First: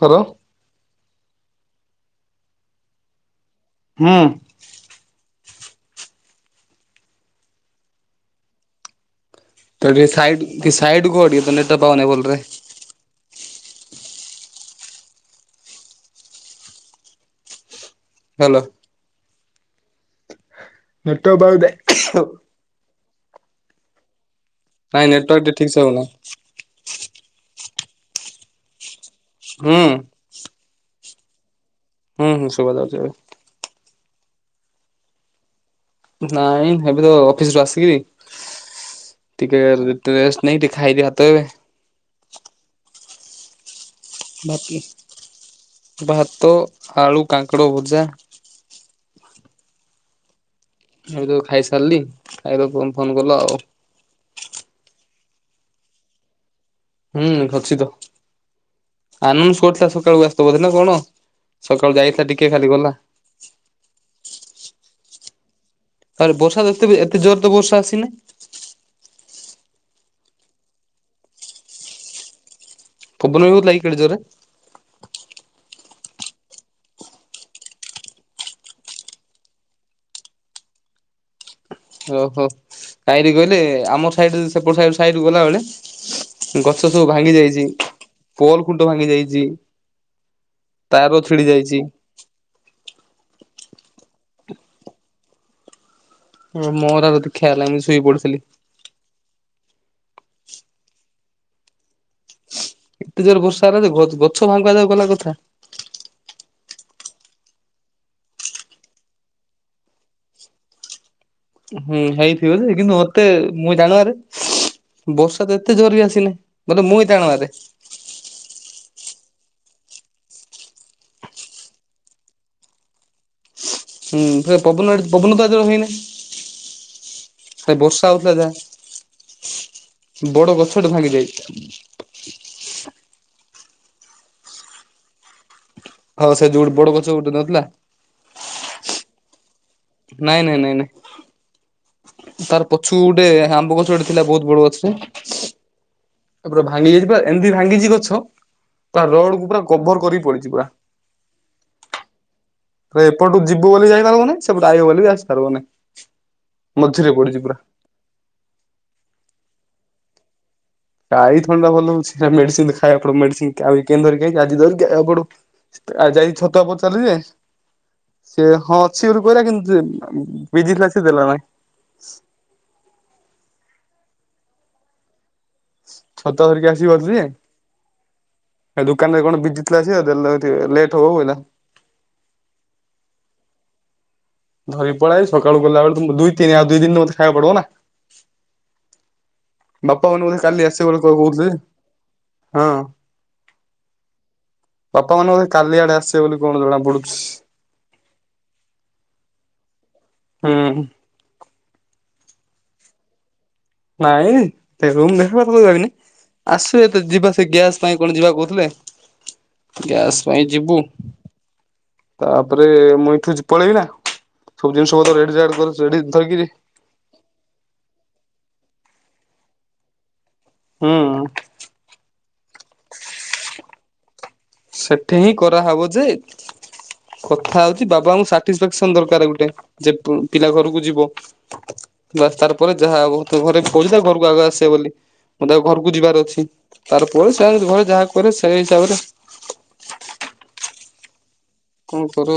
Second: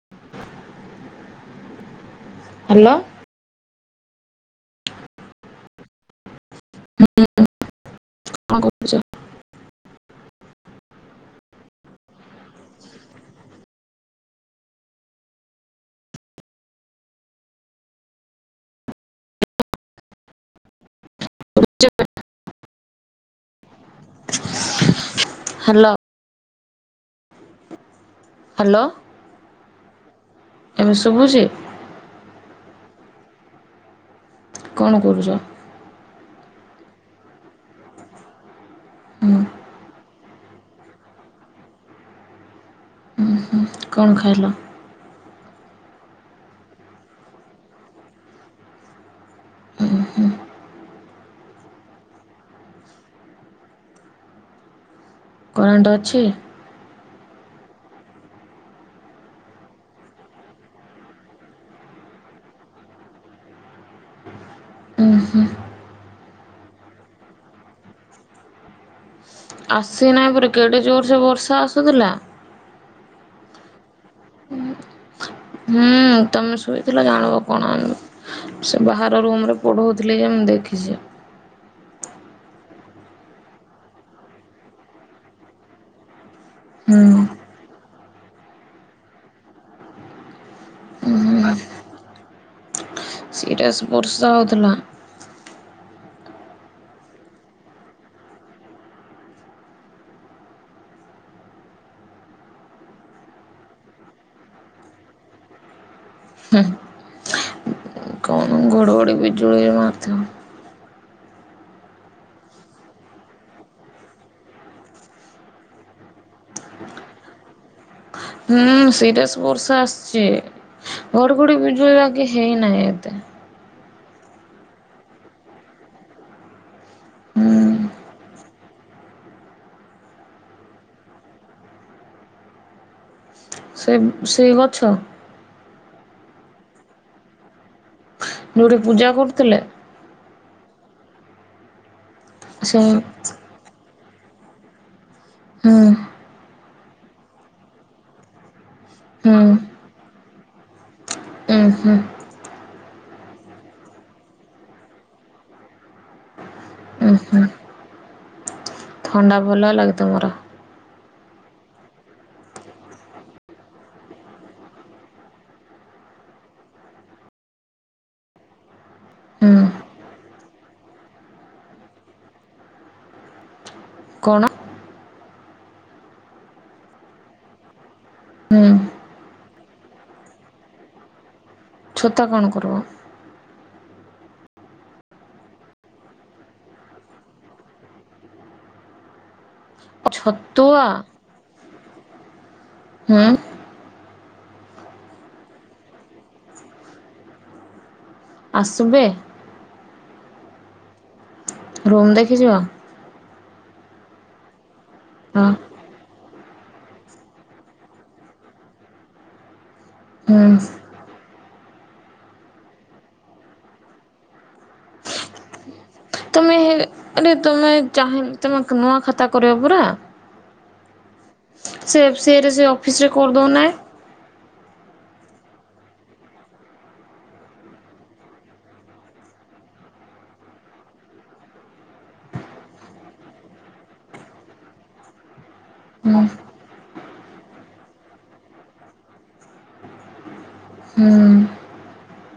ଥର ହ୍ୟାଲୋ ହୁଁ ହୁ ହୁ କଣ ଗପୁଚ? ତାଇ କି ସାଇଡକୁ ସାଇଡି କୁହ ଟିକେ କନେକ୍ଟ ଟା ପାଉନି ବୋଲରେ ହ୍ୟାଲୋ ନେଟ ୱର୍କ ପାଉନି ନାଇଁ ନେଟୱାର୍କ ଟେ ଠିକ ସେ ହ୍ୟାଲୋ ହବନା ହ୍ୟାଲୋ ହୁଁ ଶୁଭୁଛି ହୁଁ ହୁଁ ଶୁଭାଯାଉଛି ଏବେ କଣ କରୁଛ? ନାଇଁ ଏବେ ତ ଅଫିସ ରୁ ଆସିକିରି ହୁଁ ଟିକେ ଟ୍ରେ ରେଷ୍ଟ ନେଇ ଟିକେ ଖାଇଦିଏ ଭାତ ଏବେ। କଣ ଖାଇଲ । ଭାତ ଭାତ ଆଳୁ କାଙ୍କଡ଼ ଭଜା । ଏବେ ତ ଖାଇସାରିଲି ଖାଇର ତମେ ଫୋନ କଲ ଆଉ । କରେଣ୍ଟ ଅଛି । ହୁଁ ଅଛି ତ ଆନନ୍ଦ ଫୋର୍ ଟା ସକାଳୁ ଆଶୁଥିବ ବୋଧେ ନା କଣ। ସକାଳୁ ଯାଇଥିଲା ଟିକେ ଖାଲି ଗଲା । ତାପରେ ବର୍ଷାତ ଏତେ ବି ଏତେ ଜୋର ତ ବର୍ଷା ଆସିନି । କେଡେ ଜୋର ସେ ବର୍ଷା ଆସୁଥିଲା। ପବନ ବି ହେଉଥିଲା କି କେଡେ ଜୋରେ। ହୁଁ ତମେ ଶୋଇଥିଲ ଜାଣିବ କଣ ସେ ବାହାର ରୁମ ରେ ପଢଉଥିଲି ଯେ ମୁ ଦେ ଦେଖିଛି । ଓହୋ ଟାହିରି କହିଲେ ଆମର ସାଇଡ ରେ ସେପଟ ସାଇଟ ସାହି ରୁ ଗଲାବେଳେ । ଗଛ ସବୁ ହୁଁ ଭାଙ୍ଗି ଯାଇଛି । ପୋଲ ଖୁଣ୍ଟ ଭାଙ୍ଗି ଯାଇଛି। ତାର ଛିଡି ଯାଇଛି। ସିରେସ୍ ବର୍ଷା ହଉଥିଲା। ମୋର ଆଉ ଏତେ ଖିଆଲ ନାହିଁ ମୁଁ ଶୋଇ ପଡିଥିଲି। ଏତେ ଜୋର ବର୍ଷା ହେଲା ଯେ ଗ ଗଛ ଭାଙ୍ଗିବା ଯାଏ ଗଲା କଥା । କଣ ଘଡ଼ଘଡ଼ି ବିଜୁଳି ମାରିଥିବ। ହୁଁ ହେଇଥିବ ଯେ କିନ୍ତୁ ମତେ ମୁଁ ଜାଣିବରେ । ବର୍ଷା ତ ଏତେ ଜୋର ବି ଆସିନି ବୋଲେ ମୁଁଇ ଜଣେବାରେ। ହୁଁ ସିରିଏସ ବର୍ଷା ଆସିଛି ଘଡିଘଡି ବିଜୁଳି ବାକି ହେଇନାହିଁ ଏତେ। ହୁଁ ଫେ ପବନ ଏଡେ ପବନ ତ ଏଡ଼େ ଜୋରେ ହେଇନି। ଖାଲି ବର୍ଷା ହଉଥିଲା ଯା । ବଡ ଗଛ ଟେ ଭାଙ୍ଗି ଯାଇଚି। ସେ ସେଇ ଗଛ। ହଁ ସେ ଯୋଉଠୁ ବଡ ଗଛ ଗୋଟେ ନଥିଲା । ଯୋଉଠି ପୂଜା କରୁଥିଲେ। ନାଇଁ ନାଇଁ ନାଇଁ ନାଇଁ ତାର ସେ ହୁଁ ପଛୁକୁ ଗୋଟେ ଆମ୍ବ ଗଛ ଗୋଟେ । ପିଲା ବହୁତ ବଡ ଅଛି। ହୁଁ । ପୁରା ଭାଙ୍ଗି ଯାଇଛି ପୁରା ଏମିତି ଭାଙ୍ଗିଛି ଗଛ ପୁରା ରୋଡ କୁ ଉଁ ପୁରା କଭର କରି ପୁଡ଼ିଯିବ ହୁଁ । ଧର ଏପଟୁ ଯିବୁ ବୋଲି ଯାଇ ପାରିବନି ସେପଟେ ଆଇିବ ବୋଲି ବି ଆସି ପାରିବନି। ମଝିରେ ଉଁ ହୁଁ ପଡୁଛି ପୁରା। ଥଣ୍ଡା ଭଲ ହେଲା କି ତମର? କାଇ ଥଣ୍ଡା ଭଲ ହଉଛି ମେଡିସିନ ତ ଖାଇବାକୁ ପଡିବ। ମେଡିସିନ କାଲି କେନ ଧରି କି ଆଇଚି ଅଜୀ ଧରିକି ଆଇବାକୁ ପଡିବ। ଆଜି ଯାଇକି ଛତୁଆ ପଚାରିଲି ଯେ । ସେ ହଁ ଅଛି ବୋଲି କହିଲା ହୁଁ କିନ୍ତୁ ସେ ବିଜି ଥିଲା ସେ ଦେଲା ନାଇଁ। କଣ? ଛତା ଧରିକି ଆସିି ପାରୁଚି? ହୁଁ ସେ ଦୋକାନ ରେ କଣ ବିଜିଥିଲା ସେ ଦେଲା ଆକୁ ଟିକେ ଲେଟ୍ ହବ ବୋଇଲା। ଛତା କଣ କରିବ? ଧରିକି ପଳିଆସିଚି ସକାଳୁ ଗଲା ବେଳେକୁ ଦୁଇ ତିନି ଆଉ ଦିନ ମତେ ଖାଇବା ପଡିବ ନା। ବାପା ମାନେ ବୋଧେ କାଲି ଛତୁଆ ଆସିବେ ବୋଲି କ କହୁଥିଲେ। ହଁ। ହୁଁ! ବାପା ମାନେ ବୋଧେ କାଲି ଆଡେ ଆସିବେ ବୋଲି କଣ ଜଣା ପଡୁଛି। ଆସିବେ! ହୁଁ! ରୁମ୍ ଦେଖିଚ? ନାଇଁ ରୁମ ହଁ ଦେଖିବାକୁ ତ ଯାଇନି। ଆସୁ ଏତେ ଯିବା ସେ ଗ୍ୟାସ୍ ପାଇଁ କଣ ଯିବା କହୁଥିଲେ। ଗ୍ୟାସ ପାଇଁ ହୁଁ ଯିବୁ। ତାପରେ ମୁଁ ଏଇଠୁ ପଳେଇବି ନା। ସବୁ ଜିନିଷ ପତ୍ର ରେଡି ରାଡ କରି ରେଡି ଧରିକିରି ଏରେ ତମେ ଚାହା ତମେ ନୂଆ ଖାତା କରିବ ପରା। ହୁଁ। ସେ ଏଫ ସିଆଇରେ ସେ ଅଫିସରେ କରିଦେଉନା। ସେଠି ହିଁ କରାହେବ ଯେ କଥା ହୋଉଚି ବାବାଙ୍କୁ ସାଟିସଫାକ୍ସନ ଦରକାର ଗୋଟେ ଯେ ପିଲା ଘରକୁ ଯିବ। ବା ତାର ପରେ ଯାହାବ ତ ଘରେ [unintelligible] ଘରକୁ ଆଗ ଆସିବେ ବୋଲି। ମୁଁ ତା ଘରକୁ ହୁଁ ଯିବାର ଅଛି ତାର ପରେ ସେମାନେ ଘରେ ଯାହା କରେ ସେଇ ହିସାବ ହୁଁ କଣ କରୁ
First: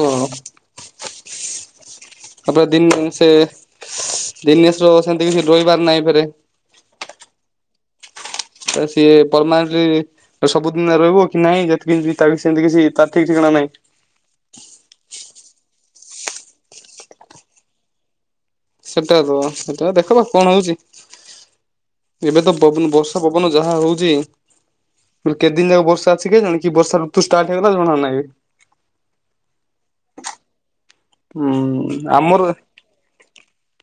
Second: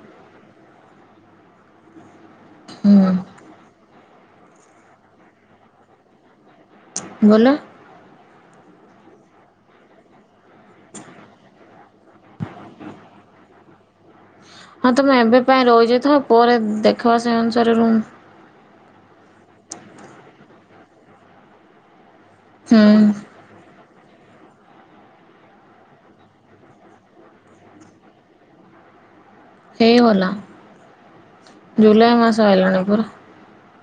ତାପରା ଦିନ ହୁଁ ସେ ଦିନେଶ ର ସେମତି କିଛି ରହିିବାର ନାହିଁ ଫେରେ ଗଲ ସିଏ ପର୍ମନେଟଲି ସବୁଦିନ ରହିବ କି ନାହିଁ ସେମିତି କିଛି ତ ଠିକ ଠିକଣା ନାହିଁ। ହଁ ତ ମୁଁ ଏବେ ପାଇଁ ରହିଚି ତ ପରେ ଦେଖବା ସେଇ ଅନୁସାରେ ରୁ ସେଟା ତ ସେଟା ଦେଖବା କଣ ହୋଉଚି ଏବେ ହୁଁ ତନ ବର୍ଷା ପବନ। ଯାହା ହୋଉଚି କେତେ ଦିନ ଯାକ ବର୍ଷା ଅଛି କେ ଜଣ କି ବର୍ଷା ଋତୁ ଷ୍ଟାର୍ଟ ହେଇଗଲା ଜଣାନାହିଁ। ହେଇଗଲା ହୁଁ ଜୁଲାଇ ଆମର ମାସ ଆଲାଣିପରା।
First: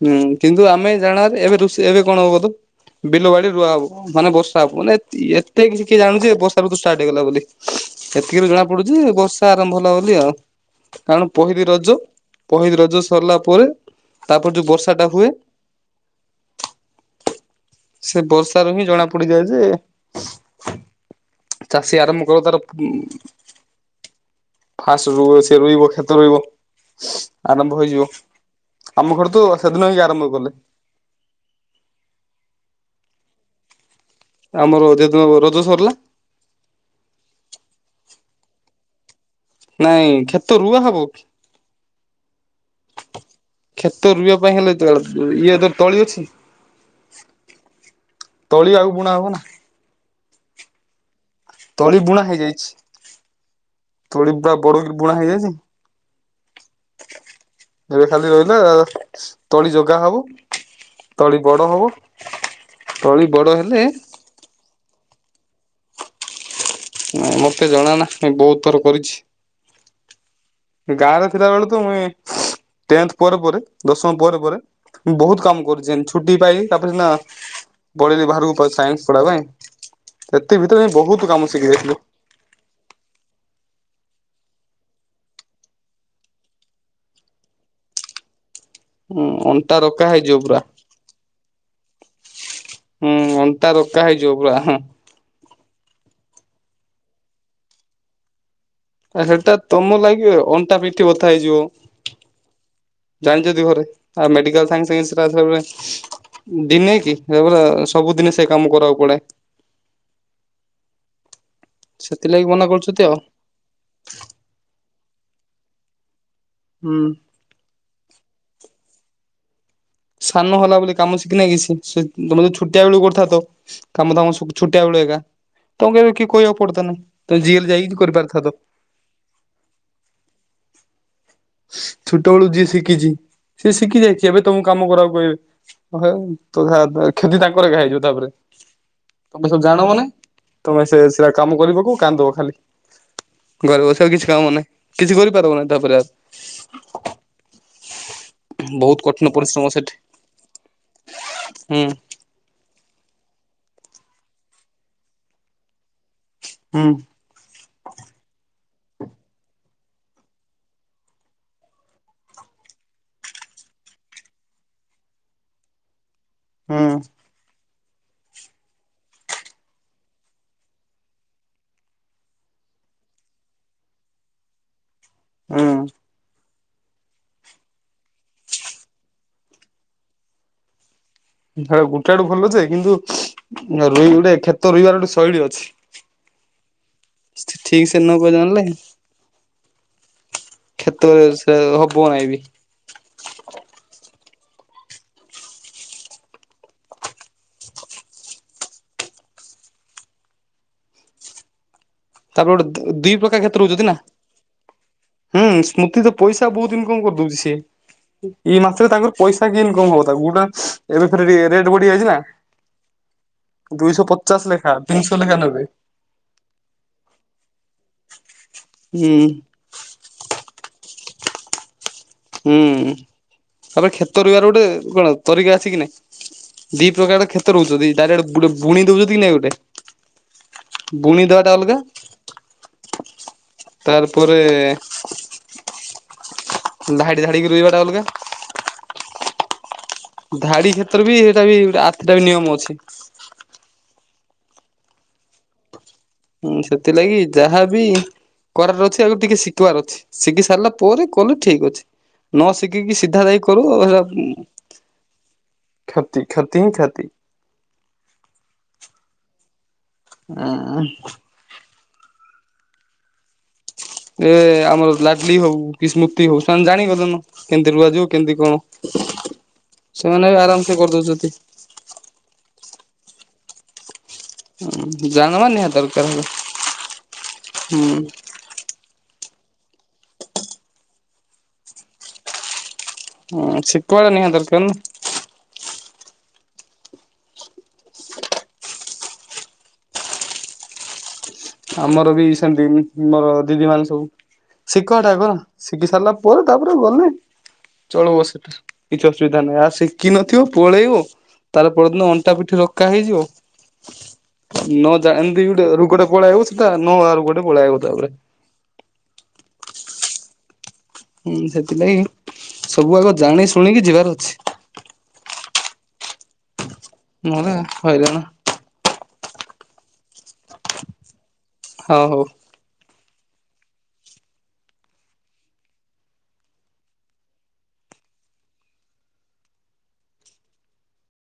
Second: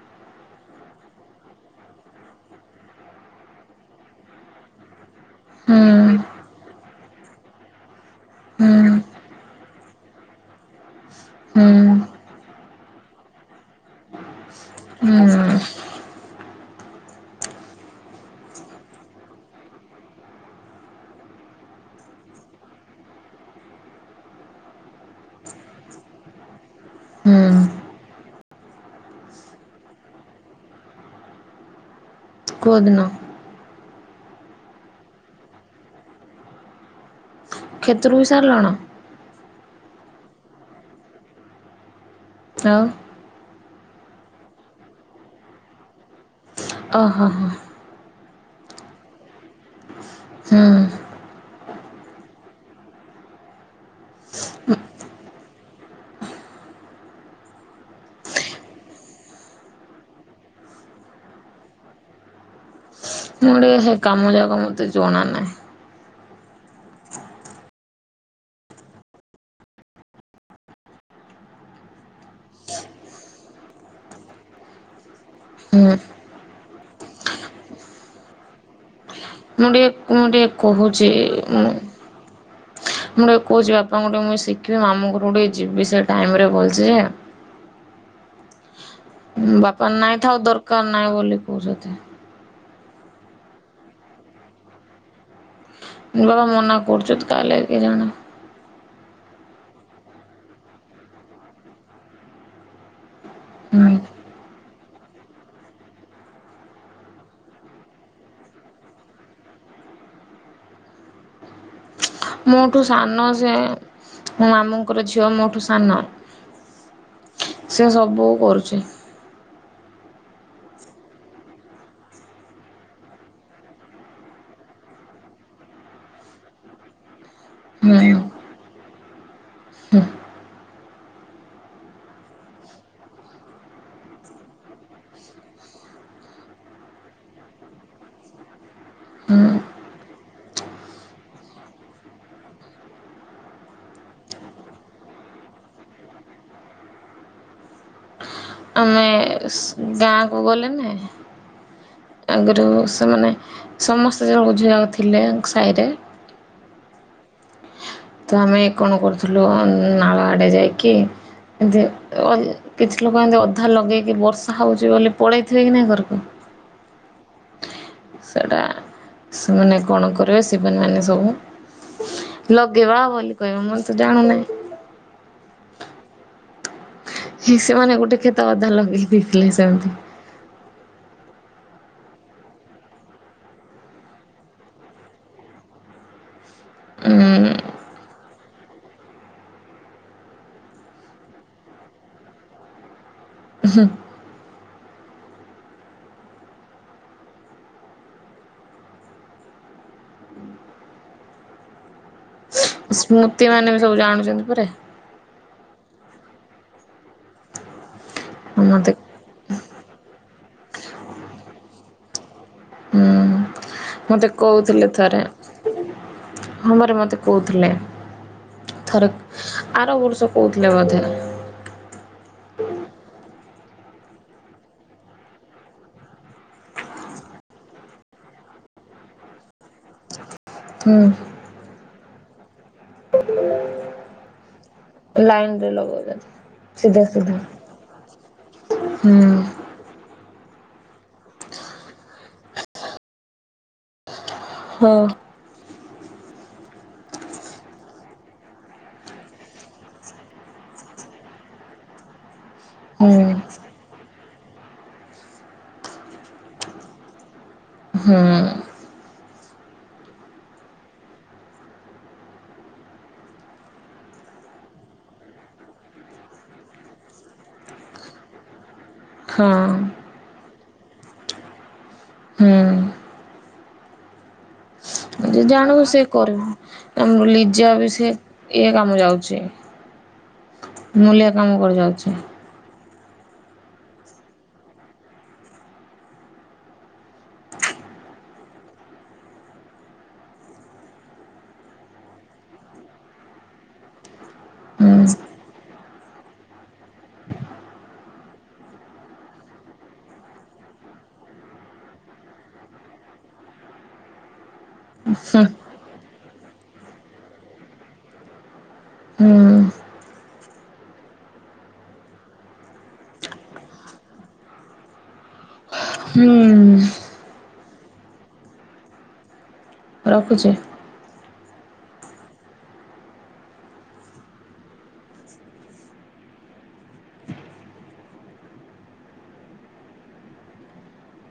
ହୁଁ କିନ୍ତୁ ଆମେ ଜାଣାରେ ଏବେ ଋଷି ଏବେ କଣ ହବ ବିଲବାଡି ରୁଆ ହବ, ମାନେ ବର୍ଷା ହବ ମାନେ ଏତେ କି କିଏ ହୁଁ ଜାଣୁଛି ବର୍ଷା ଷ୍ଟାର୍ଟ ହେଇଗଲା ବୋଲି। ଏତିକିରେ ଜଣା ହୁଁ ପଡୁଚି ବର୍ଷା ଆରମ୍ଭ ଭଲ ବୋଲି ଆଉ କାରଣ ପହରି ହୁଁ ରଜ। ପହଁଲି ରଜ ସରିଲା ପରେ ତାପରେ ଯୋଉ ବର୍ଷା ଟା ହୁଏ ହୁଁ ସେ ବର୍ଷ ର ହିଁ ଜଣା ପଡିଯାଏ ଯେ ଚାଷୀ ଆରମ୍ଭ କର ତାର ଫା ର ସେ ରହିବ କ୍ଷେତ ରହିବ। ହୁଁ ଆରମ୍ଭ ହେଇଯିବ ଆମ ଘର ତ ସେଦିନ ହେଇକି ଆରମ୍ଭ କଲେ। ବଦନ। ଆମର ଯେଦିନ ରଜ ସରିଲା କ୍ଷେତରୁ ବି ସାରିଲଣ ନାଇଁ କ୍ଷେତ ରୁଆ ହବ କି? ଆଉ। କ୍ଷେତ ରୁଇବା ପାଇଁ ହେଲେ ଇଏ ଧର ତଳି ଅଛି। ଓ ହୋ। ତଳିଆକୁ ବୁଣା ହବ ନା। ହୁଁ ତଳି ବୁଣା ହେଇଯାଇଚି। ଥୋଡି ପୁରା ବଡ ବୁଣା ହେଇଯାଇଚି। ଏବେ ଖାଲି ରହିଲା ତଳି ଯୋଗା ହବ। ତଳି ବଡ଼ ହବ। ତଳି ମୁଁ ବଡ ଗୋଟେ ହେଲେ ସେ କାମ ଯାକ ମତେ ଜଣା ନାହିଁ ମତେ ଜଣା ନା ମୁ ବୋହୁତ ଥର କରିଚି। ଗାଁରେ ଥିଲା ବେଳ ତ ମୁଇ ଟେନଥେ ପରେ ପରେ ଦଶମ ପରେ ପରେ ବୋହୁତ କାମ ହୁଁ କରିଚି ଛୁଟି ପାଇ ତାପରେ ସିନା ପଢେଇଲେି ବାହାରକୁ ସାଇନ୍ସ ପାଇଁ ସେଥି ଭିତରେ ବୋହୁତ କାମ ଶିଖି ଯାଇଥିଲୁ। ହଁ ମୁ [unintelligible] ତମଠୁ ମୁଇଁ ଶିଖିବି ମାମୁ ଘରୁ ଟିକେ ଯିବି ସେ ଟାଇମରେ ବଲଛି ଯେ ହୁଁ ଅଣ୍ଟା ବାପା ରକା ନାଇଁ ହେଇଯିବ ଥାଉ ପୁରା। ଦରକାର ନାହିଁ ବୋଲି କହୁଛନ୍ତି। ହୁଁ ଅଣ୍ଟା ରକା ହେଇଯିବ ପୁରା। ବାବା ମନା କରୁଛତି କାଲି କେଜାଣି। ଆ ସେଟା ତମ ଲାଗି ଅଣ୍ଟା ପିଠି ବଥା ହେଇଯିବ। ଜାଣିଛନ୍ତି ଘରେ ହୁଁ ଆଉ ମେଡିକାଲ ସାଙ୍ଗେ ସାଙ୍ଗେ [unintelligible] ଦିନେ କି ସେପୁରା ସବୁଦିନେ ସେ କାମ କରିବାକୁ ପଡେ। ସେଥିଲାଗି ମନା ମୋଠୁ କରୁଛନ୍ତି ଆଉ ସାନ ସେ ମାମୁ। ତାଙ୍କର ଝିଅ ମୋଠୁ ସାନ ହୁଁ। ସିଏ ସବୁ କରୁଛି। ସାନ ହେଲା ବୋଲି କାମ ଶିଖିନାହିଁ କି ସେ ତମେ ଯଦି ଛୋଟିଆ ବେଳୁ କରିଥାନ୍ତ କାମ ଦାମ ସବୁ ଛୋଟିଆ ବେଳୁ ଏକା ତମ କେବେ କି କହିବାକୁ ପଡଥାନା ତ ଜେଲ ଯାଇକି କରିପାରିଥାନ୍ତ। ହୁଁ। ଛୋଟବେଳୁ ଯିଏ ଶିଖିଛି। ସିଏ ଶିଖି ଯାଇଛି ଏବେ ତମକୁ କାମ କରିଆକୁ କହିବେ ତ କ୍ଷତି ତାଙ୍କର ଏକା ହେଇଯିବ ତାପରେ ତମେ ହୁଁ ସବୁ ଜାଣ ମାନେ ତମେ ସେ ସେଟା କାମ କରିବ କୁ କାନ୍ଦ ଖାଲି ଘର ବସିବା କିଛି କାମ ନାହିଁ କିଛି କରିପାରିବ ନାହିଁ ତାପରେ ବହୁତ ଆମେ କଠିନ ପରିଶ୍ରମ ସ ସେଠି ଗାଁକୁ ଗଲେନା ହୁଁ ଆଗରୁ ସେମାନେ ସମସ୍ତେ ବୁଝିବାକୁ ଥିଲେ ସାହିରେ। ହୁଁ। ତ ଆମେ କଣ କରୁଥିଲୁ ନାଳ ଆଡ଼େ ଯାଇକି ଏମତି ଅ କିଛି ଲୋକ ଏମତି ଅଧା ଲଗେଇକି ବର୍ଷା ହଉଛି ବୋଲି ପଳେଇ ଥିବେ କି ନାଇଁ ଘରକୁ ହଁ। ସେଇଟା ସେମାନେ କଣ କରିବେ ଶିବାନି ମାନେ ସବୁ? ଲଗେଇବା ବଲି କହିବ ମୋର ତ ଜାଣୁନି। ହଁ। ସେମାନେ ଗୋଟେ କ୍ଷେତ ଅଧା ଲଗେଇ ଦେଇଥିଲେ ସେମିତି ହେ ଗୋଟେଡୁ ଭଲଛେ କିନ୍ତୁ ଅ ରୋଇ ଗୋଟେ କ୍ଷେତ ରୋଇବାର ଗୋଟେ ଶୈଳୀ ଅଛି। ଉଁ ଠିକ ସେ ନ କହି ଜାଣିଲେ କ୍ଷେତ [unintelligible] ସେଟା ହବ ନାହିଁ ବି। ତାପରେ ଗୋଟେ ଦିଇ ପ୍ରକାର ସ୍ମୃତି କ୍ଷେତ୍ର ମାନେ ବି ରଉଛନ୍ତି ନା। ସବୁ ଜାଣୁଛନ୍ତି ପରା ହୁଁ ସ୍ମୃତି ତ ପଇସା ବହୁତ ଇନକମ କରିଦଉଛି ସିଏ ଇଏ ମାସରେ ମତେ ତାଙ୍କର ପଇସା କିଇ କଣ ହବ ତାକୁ କୋଉଟା ଏବେ ଫେର ରେ-ରେଟ ବଢିଆ ଯାଇଛି ନା। ହୁଁ ଦୁଇଶହ ମତେ ପଚାଶ ଲେଖା କହୁଥିଲେ ତିନିଶହ ଥରେ ଲେଖା ନେବେ। ହମରେ ମତେ କୋଉଥିଲେ ଥରେ ହୁଁ ଆର ବର୍ଷ କହୁଥିଲେ ବୋଧେ ହୁଁ ତାପରେ କ୍ଷେତ ରୋଇବାର ଗୋଟେ କଣ ତରିକା ଅଛି କି ନାଇଁ। ଦି ପ୍ରକାରର କ୍ଷେତ ରହୁଛନ୍ତି ଡାଇରେଟ ବୁ-ବୁଣି ଦଉଛନ୍ତି କି ନାଇଁ ଗୋଟେ? ହୁଁ। ବୁଣି ଦେବା ଟା ଅଲଗା ତାପରେ ଲାଇନ୍ ରେ ଲଗଉଛନ୍ତି ସିଧା ଧାଡି ଧାଡିକି ରୁଇବା ଟା ଅଲଗା। ହଁ। ଧାଡି କ୍ଷେତ୍ର ବି ହେଇଟା ବି ଆଥଟା ବି ନିୟମ ଅଛି। ହୁଁ । ହୁଁ ସେଥିଲାଗି ଯାହାବି କରାର ଅଛି ଆଗ ଟିକେ ଶିଖିବାର ଅଛି, ଶିଖି ସାରିଲା ପରେ କଲେ ଠିକ ଅଛି। ନ ଶିଖିକି ହୁଁ ହୁଁ ସିଧା ଯାଇ କରୁ ହେରା ଉଁ କ୍ଷତି କ୍ଷତି ହିଁ କ୍ଷତି। ହଁ। ଅଁ। ଏ ଆମର ଲାଡଲି ହଉ କି ସ୍ମୃତି ହଉ ସେମାନେ ଜାଣିଗଲେନ କେମିତି ରୁଆ ଯିବ କେମିତି କଣ? ହଁ। ସେମାନେ ବି ଆରାମ୍ ସେ କରିଦଉଛନ୍ତି। ହୁଁ। ହୁଁ। ଯେ ଜାଣିବୁ ସେ କରିବୁ, ଆମର ଲିଜା ବି ହୁଁ। ସେ ଇଏ କାମ ଯାଉଛି। ମୁଲିଆ କାମ କରି ଯାଉଛି। ହଁ ସିଖିବା [unintelligible] ନିହାତି ଦରକାର। ଆମର ବି ସେମିତି ମୋର ଦିଦି ମାନେ ସବୁ ଶିଖ ଟା ହୁଁ [inaudible] କଣ ଶିଖି ସାରିଲା ପରେ ତାପରେ ଗଲେ ଚଳିବ ସେଟା କିଛି ଅସୁବିଧା ନାହିଁ ଆଉ ଶିଖିିନଥିବ ପଳେଇବ? ତାଏଲେ ପରଦିନ ଅଣ୍ଟା ପିଠି ରକା ହେଇଯିବ? ନ ଜାଣି ଦି ହୁଁ ଗୋଟେ ରୋଗ ଟା ପଳେଇବ ସେଟା [unintelligible] ନ ଆ ଗୋଟେ ପଳେଇବ ତାପରେ। ହୁଁ ହୁଁ ସେଥିଲାଗି ସବୁ ଆଗ ଜାଣି ଶୁଣିକି ଯିବାର ଅଛି। ହୁଁ ନହଲେ ହଇରାଣ। ରଖୁଛି? ହଉ ହଉ।